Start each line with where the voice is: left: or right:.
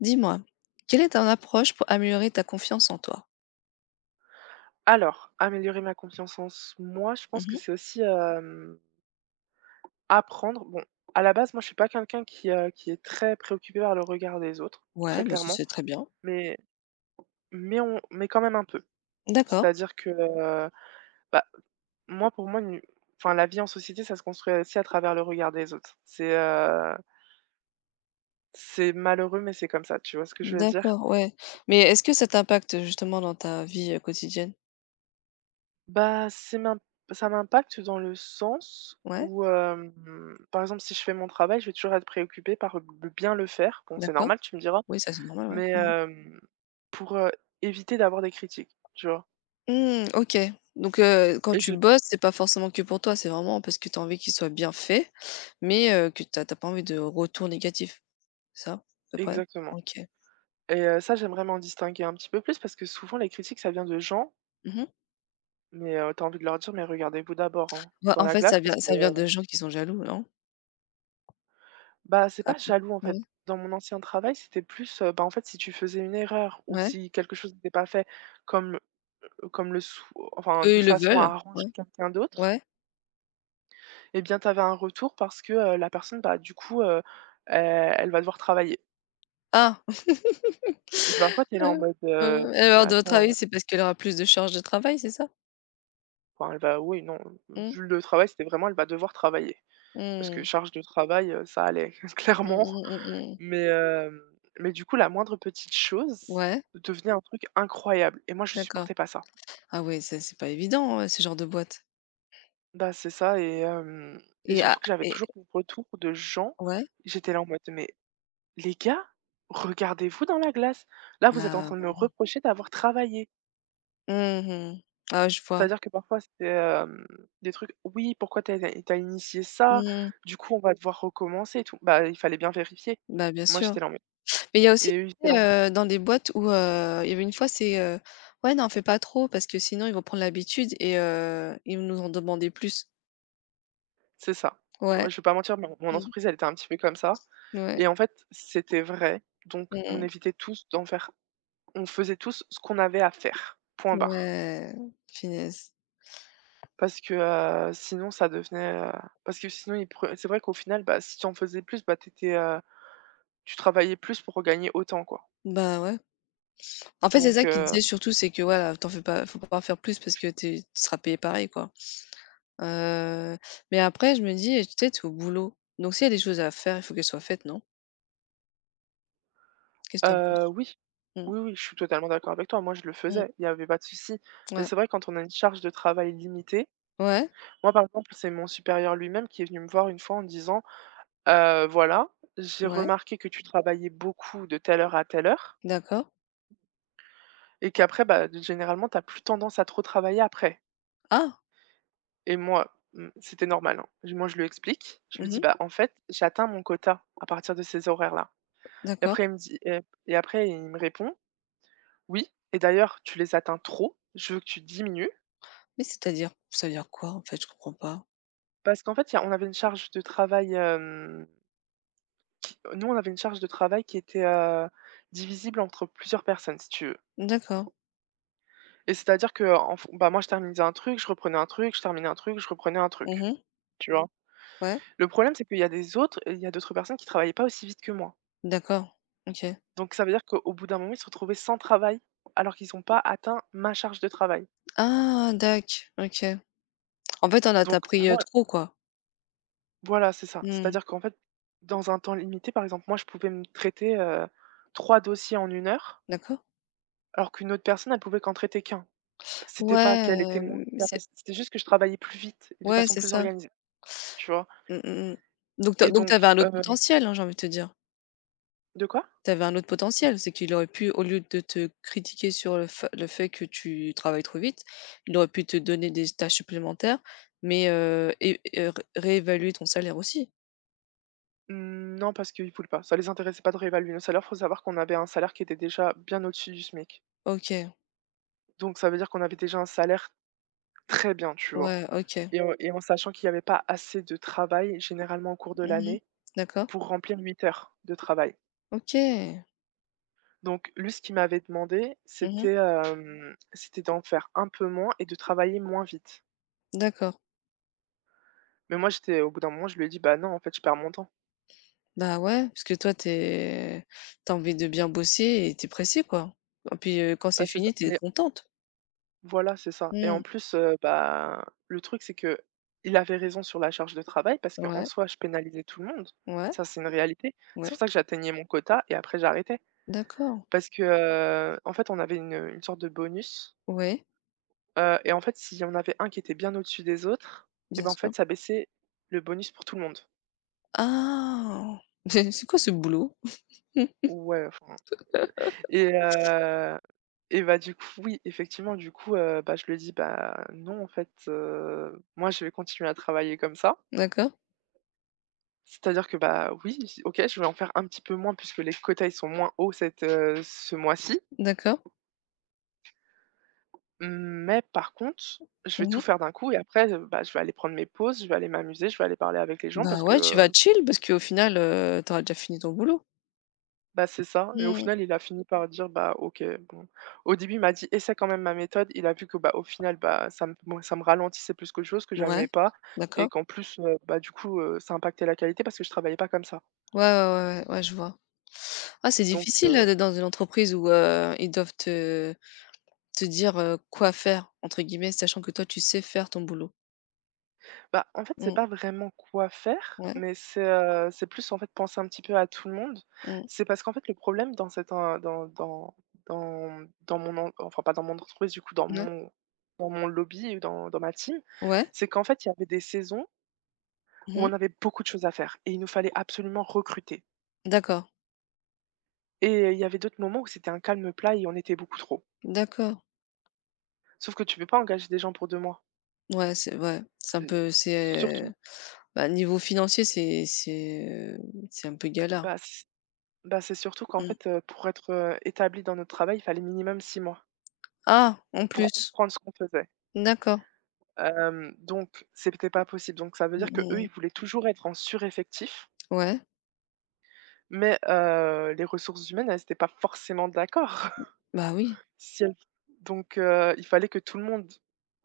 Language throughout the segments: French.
left: Dis-moi, quelle est ton approche pour améliorer ta confiance en toi?
right: Alors, améliorer ma confiance en s moi, je pense que
left: Mmh.
right: c'est aussi, apprendre bon, à la base, moi, je suis pas quelqu'un qui est très préoccupé par le regard des autres,
left: Ouais,
right: très
left: bah, ça,
right: clairement,
left: c'est très bien.
right: mais mais quand même un peu.
left: D'accord,
right: C'est-à-dire que, bah, moi, pour moi, une enfin, la vie en société, ça se construit aussi à travers le regard des autres. C'est malheureux, mais c'est comme ça, tu vois ce que je veux dire?
left: d'accord, ouais. Mais est-ce que ça t'impacte justement dans ta vie, quotidienne?
right: Bah, c'est m'im ça m'impacte dans le sens
left: Ouais,
right: où, par exemple, si je fais mon travail, je vais toujours être préoccupée par b bien le faire. Bon, c'est
left: d'accord.
right: normal, tu me diras,
left: Oui, ça, c'est normal, ouais.
right: mais,
left: Mmh mh.
right: pour, éviter d'avoir des critiques, tu vois?
left: Mmh, OK. Donc, quand
right: Et
left: tu
right: je
left: bosses, c'est pas forcément que pour toi, c'est vraiment parce que tu as envie qu'il soit bien fait, mais, que t'as as pas envie de retour négatif, c'est ça, à peu près?
right: Exactement.
left: OK.
right: Et ça, j'aimerais m'en distinguer un petit peu plus parce que souvent les critiques, ça vient de gens,
left: Mmh mh.
right: mais, tu envie de leur dire: «Mais regardez-vous d'abord, hein,
left: Bah,
right: dans
left: en
right: la
left: fait,
right: glace
left: ça vient
right: parce que».
left: ça vient de gens qui sont jaloux, non?
right: Bah, c'est
left: Un
right: pas jaloux en fait.
left: Ouais,
right: Dans mon ancien travail, c'était plus, bah, en fait, si tu faisais une erreur ou
left: ouais.
right: si quelque chose n'était pas fait comme, comme le sou enfin,
left: Eux,
right: de
left: ils le
right: façon à
left: veulent. Ouais,
right: arranger quelqu'un d'autre.
left: ouais.
right: Eh bien, tu avais un retour parce que, la personne, bah, du coup, e elle va devoir travailler
left: Ah!
right: et bah, en fait, tu est là en
left: Heu,
right: mode,
left: et
right: mais
left: alors, de votre
right: attends,
left: avis, c'est parce qu'elle aura plus de charge de travail, c'est ça?
right: enfin, elle va oui, non,
left: Mmh.
right: vu le travail, c'était vraiment elle va devoir travailler parce que
left: Mmh.
right: charge de travail, ça allait
left: Mmh
right: clairement.
left: mh, mmh mh.
right: Mais hem, mais du coup, la moindre petite chose
left: Ouais,
right: devenait un truc incroyable et moi je
left: d'accord.
right: supportais pas ça.
left: Ah ouais, ça, c'est pas évident, ce genre de boîte
right: Bah, c'est ça et
left: et ah
right: surtout que j'avais
left: et
right: toujours des retours de gens,
left: ouais?
right: j'étais là en mode: «Mais les gars, regardez-vous dans la glace. Là, vous êtes en
left: Ah
right: train de me
left: non.
right: reprocher d'avoir travaillé».
left: Mmh mh. Ah, je vois.
right: C'est-à-dire que parfois c'était, des trucs: «Oui, pourquoi tu as initié ça?
left: Mmh.
right: Du coup, on va devoir recommencer et tout». Bah, il fallait bien vérifier.
left: Bah, bien
right: Moi,
left: sûr.
right: j'étais là en mode
left: Mais il y a aussi,
right: et eux, ils étaient
left: tu
right: là
left: sais,
right: en.
left: dans des boîtes où, il y avait une fois, c'est, «Ouais, n'en fais pas trop parce que sinon ils vont prendre l'habitude et ils vont nous en demander plus».
right: C'est ça.
left: Ouais.
right: Ouais, je vais pas mentir, mon
left: Mmh.
right: entreprise, elle était un petit peu comme ça
left: Ouais.
right: et en fait, c'était vrai, donc
left: Mmh
right: on
left: mh.
right: évitait tous d'en faire on faisait tous ce qu'on avait à faire, point barre.
left: Ouais, punaise.
right: Parce que, sinon ça devenait, parce que sinon ils pre c'est vrai qu'au final, bah, si tu en faisais plus, bah, tu étais, tu travaillais plus pour gagner autant, quoi.
left: Bah, ouais. En fait, c'est ça
right: Donc
left: qu'il disait surtout, c'est que voilà, t'en fais pas faut pas en faire plus parce que tu seras payé pareil, quoi. Heu, mais après je me dis, eh, tu sais, tu es au boulot, donc s'il y a des choses à faire, il faut qu'elles soient faites, non? Qu'est-ce que tu penses?
right: oui,
left: Mmh,
right: oui, oui, je suis totalement d'accord avec toi. Moi, je le
left: mmh,
right: faisais, il y avait pas de souci. Mais
left: ouais.
right: c'est vrai quand on a une charge de travail limitée.
left: Ouais,
right: Moi, par exemple, c'est mon supérieur lui-même qui est venu me voir une fois en me disant. Voilà, j'ai
left: ouais,
right: remarqué que tu travaillais beaucoup de telle heure à telle heure
left: d'accord.
right: et qu'après, bah, généralement, tu plus tendance à trop travailler après
left: Ah!
right: et moi, c'était normal, hein. Je moi, je lui explique, je lui dis:
left: Mmh,
right: «Bah, en fait, j'atteins mon quota à partir de ces horaires-là» et
left: d'accord.
right: après il me dit et et après il me répond: «Oui et d'ailleurs, tu les atteins trop, je veux que tu diminues»
left: Mais c'est-à-dire? Ça veut dire quoi, en fait? Je comprends pas.
right: parce qu'en fait, il y a on avait une charge de travail, nous, on avait une charge de travail qui était, divisible entre plusieurs personnes, si tu veux.
left: D'accord.
right: Et c'est-à-dire qu'en f bah, moi, je terminais un truc, je reprenais un truc, je terminais un truc, je reprenais un truc,
left: Mmh,
right: tu vois?
left: ouais,
right: Le problème, c'est qu'il y a des autres il y a d'autres personnes qui travaillaient pas aussi vite que moi.
left: d'accord. OK.
right: Donc ça veut dire qu'au bout d'un moment, ils se retrouvaient sans travail, alors qu'ils ont pas atteint ma charge de travail.
left: Ah dac, OK. En fait, on a tu
right: Donc
left: pris,
right: moi
left: trop, quoi.
right: voilà, c'est ça.
left: Mmh,
right: C'est-à-dire qu'en fait, dans un temps limité, par exemple, moi, je pouvais me traiter, 3 dossiers en une heure,
left: d'accord.
right: alors qu'une autre personne, elle pouvait qu'en traiter qu'un. C'était pas
left: Ouais,
right: qu'elle était moins
left: c'est
right: capacitée, c'était juste que je travaillais plus vite et de
left: ouais,
right: façon
left: c'est
right: plus
left: ça.
right: organisée, tu vois?
left: Mmh mh, mmh. Donc tu as
right: Et
left: donc tu avais
right: donc,
left: un autre potentiel, hein, j'ai envie de te dire.
right: de quoi?
left: Tu avais un autre potentiel, c'est qu'il aurait pu, au lieu de te critiquer sur le fait que tu travailles trop vite, il aurait pu te donner des tâches supplémentaires, mais et ré réévaluer ton salaire aussi?
right: Mmh, non, parce qu'ils pouvaient pas. Ça les intéressait pas de réévaluer nos salaires. Faut savoir qu'on avait un salaire qui était déjà bien au-dessus du SMIC.
left: OK,
right: Donc ça veut dire qu'on avait déjà un salaire très bien, tu vois?
left: ouais, OK.
right: Et en sachant qu'il y avait pas assez de travail, généralement au cours de
left: Mmh mh.
right: l'année,
left: D'accord.
right: pour remplir 8 heures de travail.
left: OK.
right: Donc lui, ce qu'il m'avait demandé,
left: Mmh mh.
right: c'était d'en faire un peu moins et de travailler moins vite.
left: D'accord.
right: Mais moi, j'étais au bout d'un moment, je lui ai dit: «Bah non, en fait, je perds mon temps».
left: Bah, ouais, parce que toi, tu as envie de bien bosser et tu es pressée, quoi. Et puis, quand c'est
right: Bah, c'est ça.
left: fini, tu es
right: Mais
left: contente.
right: voilà, c'est ça et
left: Mmh.
right: en plus, bah, le truc, c'est que il avait raison sur la charge de travail parce qu'en
left: Ouais,
right: soi, je pénalisais tout le monde.
left: ouais,
right: Ça, c'est une réalité. C'est pour
left: ouais.
right: ça que j'atteignais mon quota et après j'arrêtais
left: D'accord.
right: parce que, en fait, on avait une sorte de bonus,
left: Ouais.
right: et en fait, s'il y en avait un qui était bien au-dessus des autres et
left: Bien
right: ben, en
left: sûr.
right: fait, ça baissait le bonus pour tout le monde.
left: Ah! C'est quoi ce boulot?
right: Ouais, enfin et heu et bah, du coup, oui, effectivement, du coup, bah, je lui ai dit: «Bah, non, en fait, moi, je vais continuer à travailler comme ça».
left: D'accord,
right: C'est-à-dire que, bah, oui, j OK, je vais en faire un petit peu moins puisque les quotas, ils sont moins hauts ce mois-ci.
left: d'accord.
right: Mais par contre, je vais tout
left: Mmh.
right: faire d'un coup et après, bah, je vais aller prendre mes pauses, je vais aller m'amuser, je vais aller parler avec les gens
left: Bah,
right: parce que,
left: ouais, tu vas chill parce qu'au final, tu auras déjà fini ton boulot.
right: bah, c'est ça et au
left: Mmh.
right: final, il a fini par dire: «Bah, OK, bon». Au début, il m'a dit: «Essaie quand même ma méthode». Il a vu que, bah, au final, bah, ça me moi, ça me ralentissait plus qu'autre chose, que
left: Ouais,
right: j'aimais pas et
left: d'accord.
right: qu'en plus, bah, du coup, ça impactait la qualité parce que je travaillais pas comme ça.
left: Ouais, ouais, ouais, ouais, ouais, je vois. Ah, c'est
right: Donc.
left: difficile, d'être dans une entreprise où, ils doivent te dire, «quoi faire» entre guillemets, sachant que toi, tu sais faire ton boulot.
right: Bah, en fait, c'est
left: Mmh,
right: pas vraiment quoi faire,
left: ouais,
right: mais c'est plus, en fait, penser un petit peu à tout le monde.
left: mmh,
right: C'est parce qu'en fait, le problème dans cette en dans dans dans dans mon en enfin, pas dans mon entreprise, du coup, dans
left: ouais.
right: mon dans mon lobby ou dans ma team,
left: Ouais?
right: c'est qu'en fait, il y avait des saisons où
left: Mmh.
right: on avait beaucoup de choses à faire et il nous fallait absolument recruter
left: D'accord,
right: et il y avait d'autres moments où c'était un calme plat et on était beaucoup trop.
left: d'accord.
right: Sauf que tu peux pas engager des gens pour 2 mois.
left: Ouais, c'est un
right: C'est
left: peu c'est,
right: surtout
left: bah, niveau financier, heu, c'est un peu galère.
right: bah, Bah, c'est surtout qu'en
left: Mmh.
right: fait, pour être, établi dans notre travail, il fallait minimum 6 mois
left: Ah! En
right: pour
left: plus?
right: comprendre ce qu'on faisait.
left: D'accord.
right: Donc c'était pas possible. Donc ça veut
left: Mmh
right: dire que
left: mh
right: eux,
left: mh.
right: ils voulaient toujours être en sureffectif,
left: Ouais,
right: mais les ressources humaines, elles étaient pas forcément d'accord.
left: bah, oui.
right: Si elles Donc il fallait que tout le monde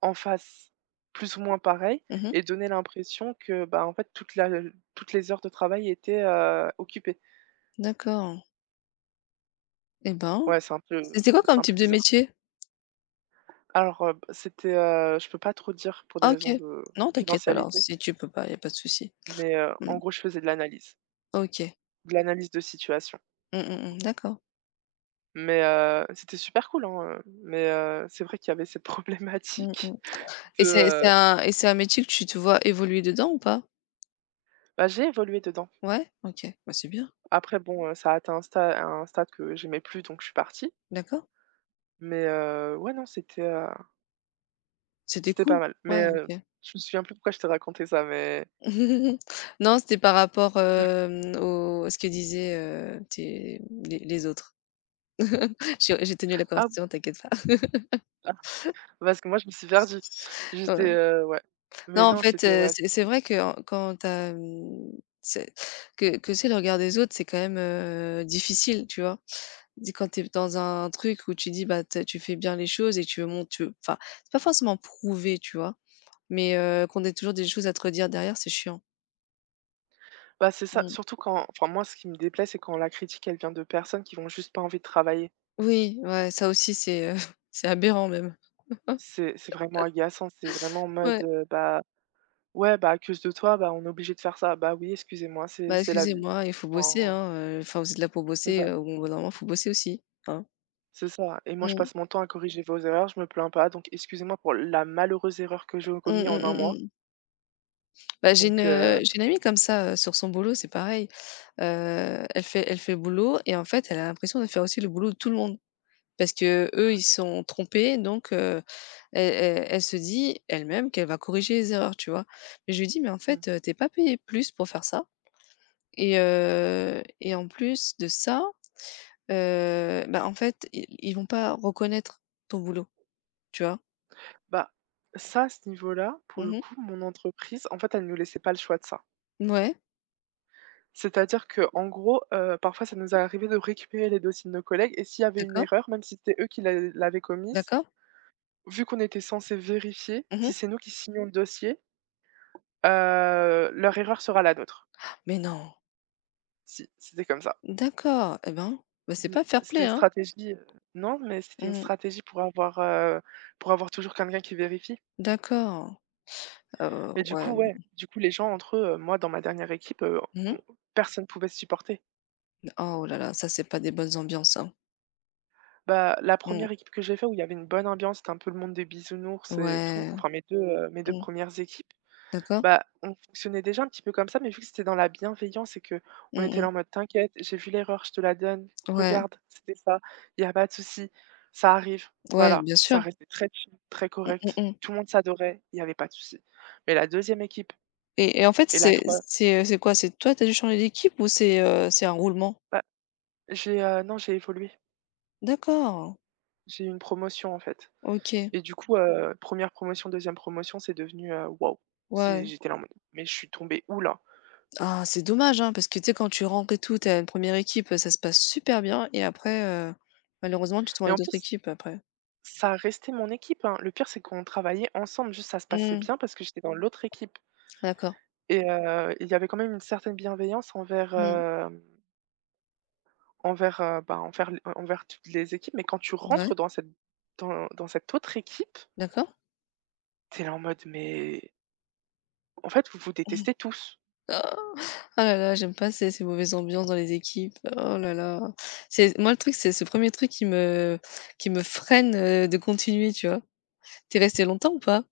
right: en fasse plus ou moins pareil
left: Mmh.
right: et donner l'impression que, bah, en fait, toutes les heures de travail étaient, occupées.
left: D'accord, et ben,
right: Ouais,
left: c'était quoi comme
right: c'est un
left: type
right: peu
left: de
right: bizarre.
left: métier?
right: Alors, je peux pas trop dire pour des
left: Ah,
right: raisons
left: OK.
right: de
left: Non, t'inquiète alors,
right: confidentialité,
left: si tu peux pas, y a pas de souci.
right: mais,
left: Mmh.
right: en gros, je faisais de l'analyse,
left: OK.
right: de l'analyse de situation.
left: Mmh mh mh. D'accord.
right: Mais, c'était super cool, hein, mais, c'est vrai qu'il y avait cette
left: Mmh mh.
right: problématique
left: et
right: de,
left: c'est c'est
right: heu
left: un et c'est un métier que tu te vois évoluer dedans ou pas?
right: bah, j'ai évolué dedans.
left: Ouais? OK. Bah, c'est bien.
right: Après bon, ça a atteint un stade que j'aimais plus, donc je suis partie.
left: D'accord.
right: Mais, ouais, non, c'était, heu,
left: C'était
right: c'était
left: cool?
right: pas mal.
left: Ouais,
right: Mais,
left: OK.
right: je me souviens plus pourquoi je t'ai raconté ça, mais
left: Non, c'était par rapport, au à ce que disaient, tes les autres. J'ai tenu la
right: ah,
left: conversation, t'inquiète pas.
right: ah, parce que moi, je me suis perdue. J'étais,
left: Ouais.
right: ouais.
left: Non,
right: Mais
left: en
right: non,
left: fait,
right: c'était ouais.
left: c'est vrai que, en quand t'as as, c'est que c'est le regard des autres, c'est quand même, difficile, tu vois? Dis quand tu es dans un truc où tu dis, bah, tu fais bien les choses et tu veux montrer, enfin, c'est pas forcément prouver, tu vois? Mais, qu'on ait toujours des choses à te redire derrière, c'est chiant.
right: Bah, c'est ça,
left: Mmh.
right: surtout quand enfin moi ce qui me déplaît, c'est quand la critique elle vient de personnes qui ont juste pas envie de travailler.
left: Oui, ouais, ça aussi, c'est aberrant même.
right: C'est vraiment agaçant, c'est vraiment en
left: Ouais.
right: mode, bah, ouais, bah, à cause de toi, bah, on est obligé de faire ça. Bah oui, excusez-moi, c'est
left: Bah,
right: c'est la vie.
left: excusez-moi, il faut
right: Enfin,
left: bosser, hein, enfin, vous êtes là pour
right: c'est
left: bosser,
right: ça,
left: au bout d'un moment, faut bosser aussi, hein?
right: c'est ça et moi je
left: Mmh.
right: passe mon temps à corriger vos erreurs, je me plains pas, donc excusez-moi pour la malheureuse erreur que j'ai
left: Mmh,
right: commise
left: mmh,
right: en un
left: mmh,
right: mois.
left: mmh. Bah, j'ai une,
right: Donc,
left: heu, j'ai une amie comme ça, sur son boulot, c'est pareil. Elle fait le boulot et en fait, elle a l'impression de faire aussi le boulot de tout le monde parce que eux, ils sont trompés donc elle se dit elle-même qu'elle va corriger les erreurs, tu vois? Mais je lui dis: «Mais en
right: mmh,
left: fait, tu pas payée plus pour faire ça et en plus de ça, bah, en fait, i ils vont pas reconnaître ton boulot», tu vois?
right: bah, ça à ce niveau-là, pour
left: Mmh
right: le
left: mh.
right: coup, mon entreprise, en fait, elle ne nous laissait pas le choix de ça.
left: Mouais,
right: C'est-à-dire que en gros, parfois ça nous est arrivé de récupérer les dossiers de nos collègues et s'il y avait une
left: d'accord,
right: erreur, même si c'était eux qui l'avaient commise,
left: d'accord.
right: vu qu'on était censés vérifier,
left: Mmh
right: si
left: mh.
right: c'est nous qui signons le dossier, leur erreur sera la nôtre.
left: Mais non?
right: Si, c'était comme ça.
left: D'accord, eh ben, bah, c'est
right: Mmh,
left: pas
right: c'était
left: fair-play,
right: une
left: hein?
right: stratégie, non, mais c'était une
left: Mmh.
right: stratégie pour avoir toujours quelqu'un qui vérifie.
left: D'accord. Heu,
right: Mais du coup,
left: ouais.
right: ouais, du coup les gens entre eux, moi dans ma dernière équipe,
left: Mmh mh.
right: on personne pouvait se supporter.
left: Oh là là, ça, c'est pas des bonnes ambiances, hein.
right: Bah, la
left: Mmh.
right: première équipe que j'ai fait où il y avait une bonne ambiance, c'était un peu le monde des bisounours et tout,
left: Ouais.
right: enfin mes deux
left: Mmh.
right: premières équipes,
left: D'accord.
right: bah, on fonctionnait déjà un petit peu comme ça, mais vu que c'était dans la bienveillance et que on
left: Mmh
right: était là
left: mh.
right: en mode: «T'inquiète, j'ai vu l'erreur, je te la donne.
left: Ouais,
right: Regarde, c'était ça. Il y a pas de souci, ça arrive».
left: ouais,
right: Voilà,
left: bien sûr.
right: ça restait très chill, très
left: Mmh, mmh,
right: correct.
left: mmh.
right: Tout le monde s'adorait, il y avait pas de souci. Mais la deuxième équipe
left: Et en fait,
right: et la
left: c'est
right: 3
left: c'est, heu, c'est quoi? C'est toi, tu as dû changer d'équipe ou c'est un roulement?
right: bah, j'ai, non, j'ai évolué.
left: D'accord,
right: J'ai eu une promotion en fait.
left: OK.
right: Et du coup, 1 promotion, deuxième promotion, c'est devenu, waouh, c'est
left: Ouais.
right: j'étais là en mode: «Mais je suis tombée où là?»
left: Ah, c'est dommage, hein, parce que tu sais, quand tu rentres et tout, t'as une première équipe, ça se passe super bien et après, malheureusement, tu tombes
right: Mais
left: avec
right: en
left: d'autres
right: plus,
left: équipes après.
right: ça a resté mon équipe, hein. Le pire, c'est qu'on travaillait ensemble, juste ça se passait
left: Mmh,
right: bien parce que j'étais dans l'autre équipe
left: d'accord.
right: et il y avait quand même une certaine bienveillance
left: Mmh.
right: envers, envers l envers toutes les équipes. Mais quand tu
left: Ouais,
right: rentres dans cette dans dans cette autre équipe,
left: d'accord.
right: t'es là en mode: «Mais en fait, vous vous détestez tous».
left: Ah! Ah là là, j'aime pas ces mauvaises ambiances dans les équipes. Oh là là. C'est moi, le truc, c'est ce premier truc qui me freine, de continuer, tu vois? T'es resté longtemps ou pas?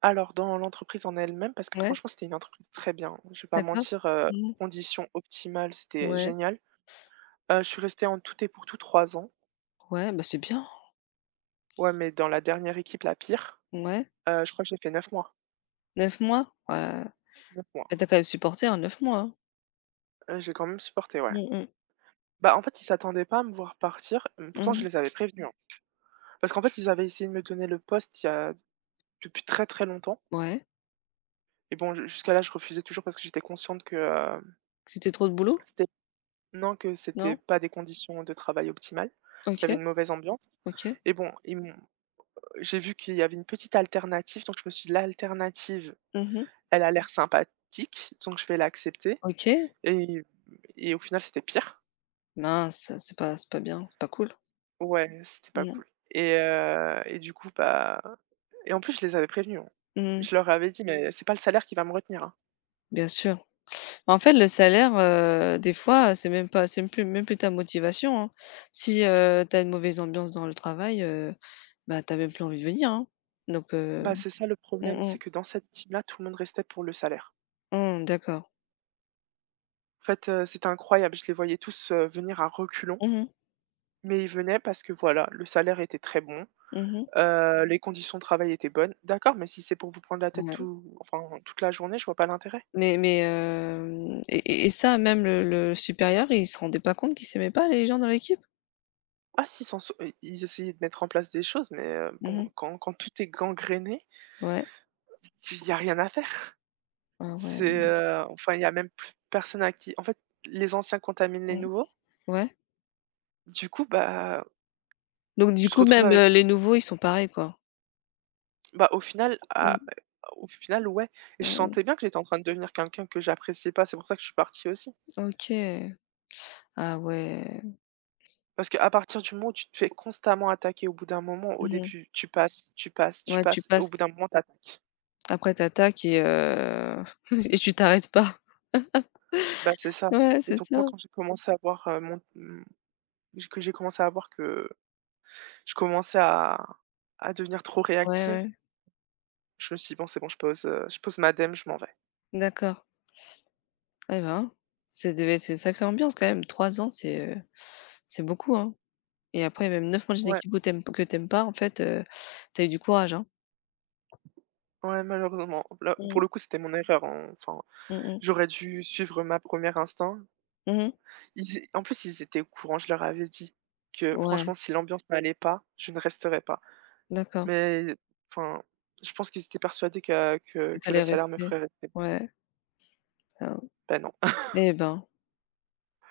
right: Alors dans l'entreprise en elle-même, parce que
left: Ouais,
right: franchement c'était une entreprise très bien, hein, je vais pas
left: d'accord.
right: mentir,
left: Mmh.
right: conditions optimales, c'était
left: Ouais,
right: génial. Je suis restée en tout et pour tout 3 ans.
left: ouais, bah, c'est bien.
right: Ouais, mais dans la dernière équipe, la pire,
left: Ouais,
right: je crois que j'ai fait 9 mois.
left: 9 mois? Ouais,
right: 9
left: bah,
right: mois.
left: tu quand même supporté, hein, 9 mois, hein?
right: J'ai quand même supporté, ouais.
left: Mmh mh.
right: Bah, en fait, ils s'attendaient pas à me voir partir, mmh, pourtant je
left: Mmh.
right: les avais prévenus, hein. Parce qu'en fait, ils avaient essayé de me donner le poste il y a depuis très, très longtemps
left: Ouais.
right: et bon, jusqu'à là, je refusais toujours parce que j'étais consciente que,
left: C'était trop de boulot?
right: c'était non, que c'était
left: Non?
right: pas des conditions de travail optimales, qu'il y avait
left: OK,
right: une mauvaise ambiance
left: OK.
right: et bon, ils m'ont j'ai vu qu'il y avait une petite alternative, donc je me suis dit: «L'alternative,
left: Mmh.
right: elle a l'air sympathique, donc je vais l'accepter»
left: OK.
right: et et au final, c'était pire.
left: Mince, c'est pas bien, c'est pas cool.
right: Ouais, c'était pas
left: Mmh.
right: cool et du coup, et en plus, je les avais prévenus, hein.
left: Mmh.
right: Je leur avais dit: «Mais c'est pas le salaire qui va me retenir, hein».
left: Bien sûr. En fait, le salaire, des fois, c'est même pas c'est même plus ta motivation, hein. Si, tu une mauvaise ambiance dans le travail, bah, t'as même plus envie de venir, hein. Donc,
right: Bah, c'est ça le
left: mmh
right: problème,
left: mh.
right: c'est que dans cette team-là, tout le monde restait pour le salaire.
left: Mmh, d'accord.
right: En fait, c'était incroyable, je les voyais tous, venir à reculons.
left: Mmh mh.
right: Mais ils venaient parce que voilà, le salaire était très bon,
left: Mmh.
right: les conditions de travail étaient bonnes. D'accord, mais si c'est pour vous prendre la tête
left: Ouais.
right: tout enfin, toute la journée, je vois pas l'intérêt.
left: Mais hem et ça, même le supérieur, il se rendait pas compte qu'il s'aimait pas, les gens dans l'équipe?
right: Ah si, sans se i ils essayaient de mettre en place des choses, mais
left: Mmh
right: bon,
left: mh.
right: quand tout est gangréné,
left: Ouais.
right: il y a rien à faire.
left: Ah ouais.
right: C'est, enfin, il y a même plus personne à qui en fait, les anciens contaminent les
left: Mmh.
right: nouveaux.
left: Ouais.
right: Du coup, bah,
left: Donc du
right: tu te
left: coup,
right: retrouves
left: même,
right: avec
left: les nouveaux, ils sont pareils, quoi?
right: bah, au final, à
left: Mmh.
right: au final, ouais, et je
left: Mmh.
right: sentais bien que j'étais en train de devenir quelqu'un que j'appréciais pas, c'est pour ça que je suis partie aussi.
left: OK. Ah ouais.
right: Parce qu'à partir du moment où tu te fais constamment attaquer, au bout d'un moment, au
left: Mmh.
right: début, tu
left: Ouais, tu
right: passes, et au bout
left: passes.
right: d'un moment, t'attaques.
left: Après, tu et et tu t'arrêtes pas.
right: Bah, c'est ça.
left: Ouais,
right: Et
left: c'est
right: donc moi,
left: ça.
right: quand j'ai commencé à voir, mon mmh, que j'ai commencé à voir que je commençais à devenir trop
left: Ouais,
right: réactive,
left: ouais.
right: je me suis dit: «Bon, c'est bon, je pose ma dème, je m'en vais».
left: D'accord. Eh ben, ça devait être une sacrée ambiance quand même. Trois ans, c'est beaucoup, hein et après même 9 matchs
right: Ouais,
left: d'équipe où tu aimes que t'aimes pas, en fait, tu eu du courage, hein?
right: ouais, malheureusement. Là, pour
left: Mmh.
right: le coup, c'était mon erreur, hein, enfin,
left: Mmh mh.
right: j'aurais dû suivre ma première instinct.
left: Mmh.
right: Ils é en plus, ils étaient au courant, je leur avais dit que
left: Ouais,
right: franchement, si l'ambiance n'allait pas, je ne resterais pas.
left: d'accord.
right: Mais enfin, je pense qu'ils étaient persuadés que
left: Et tu
right: le salaire me
left: rester.
right: ferait rester.
left: Ouais. Ah,
right: Bah, non.
left: eh ben.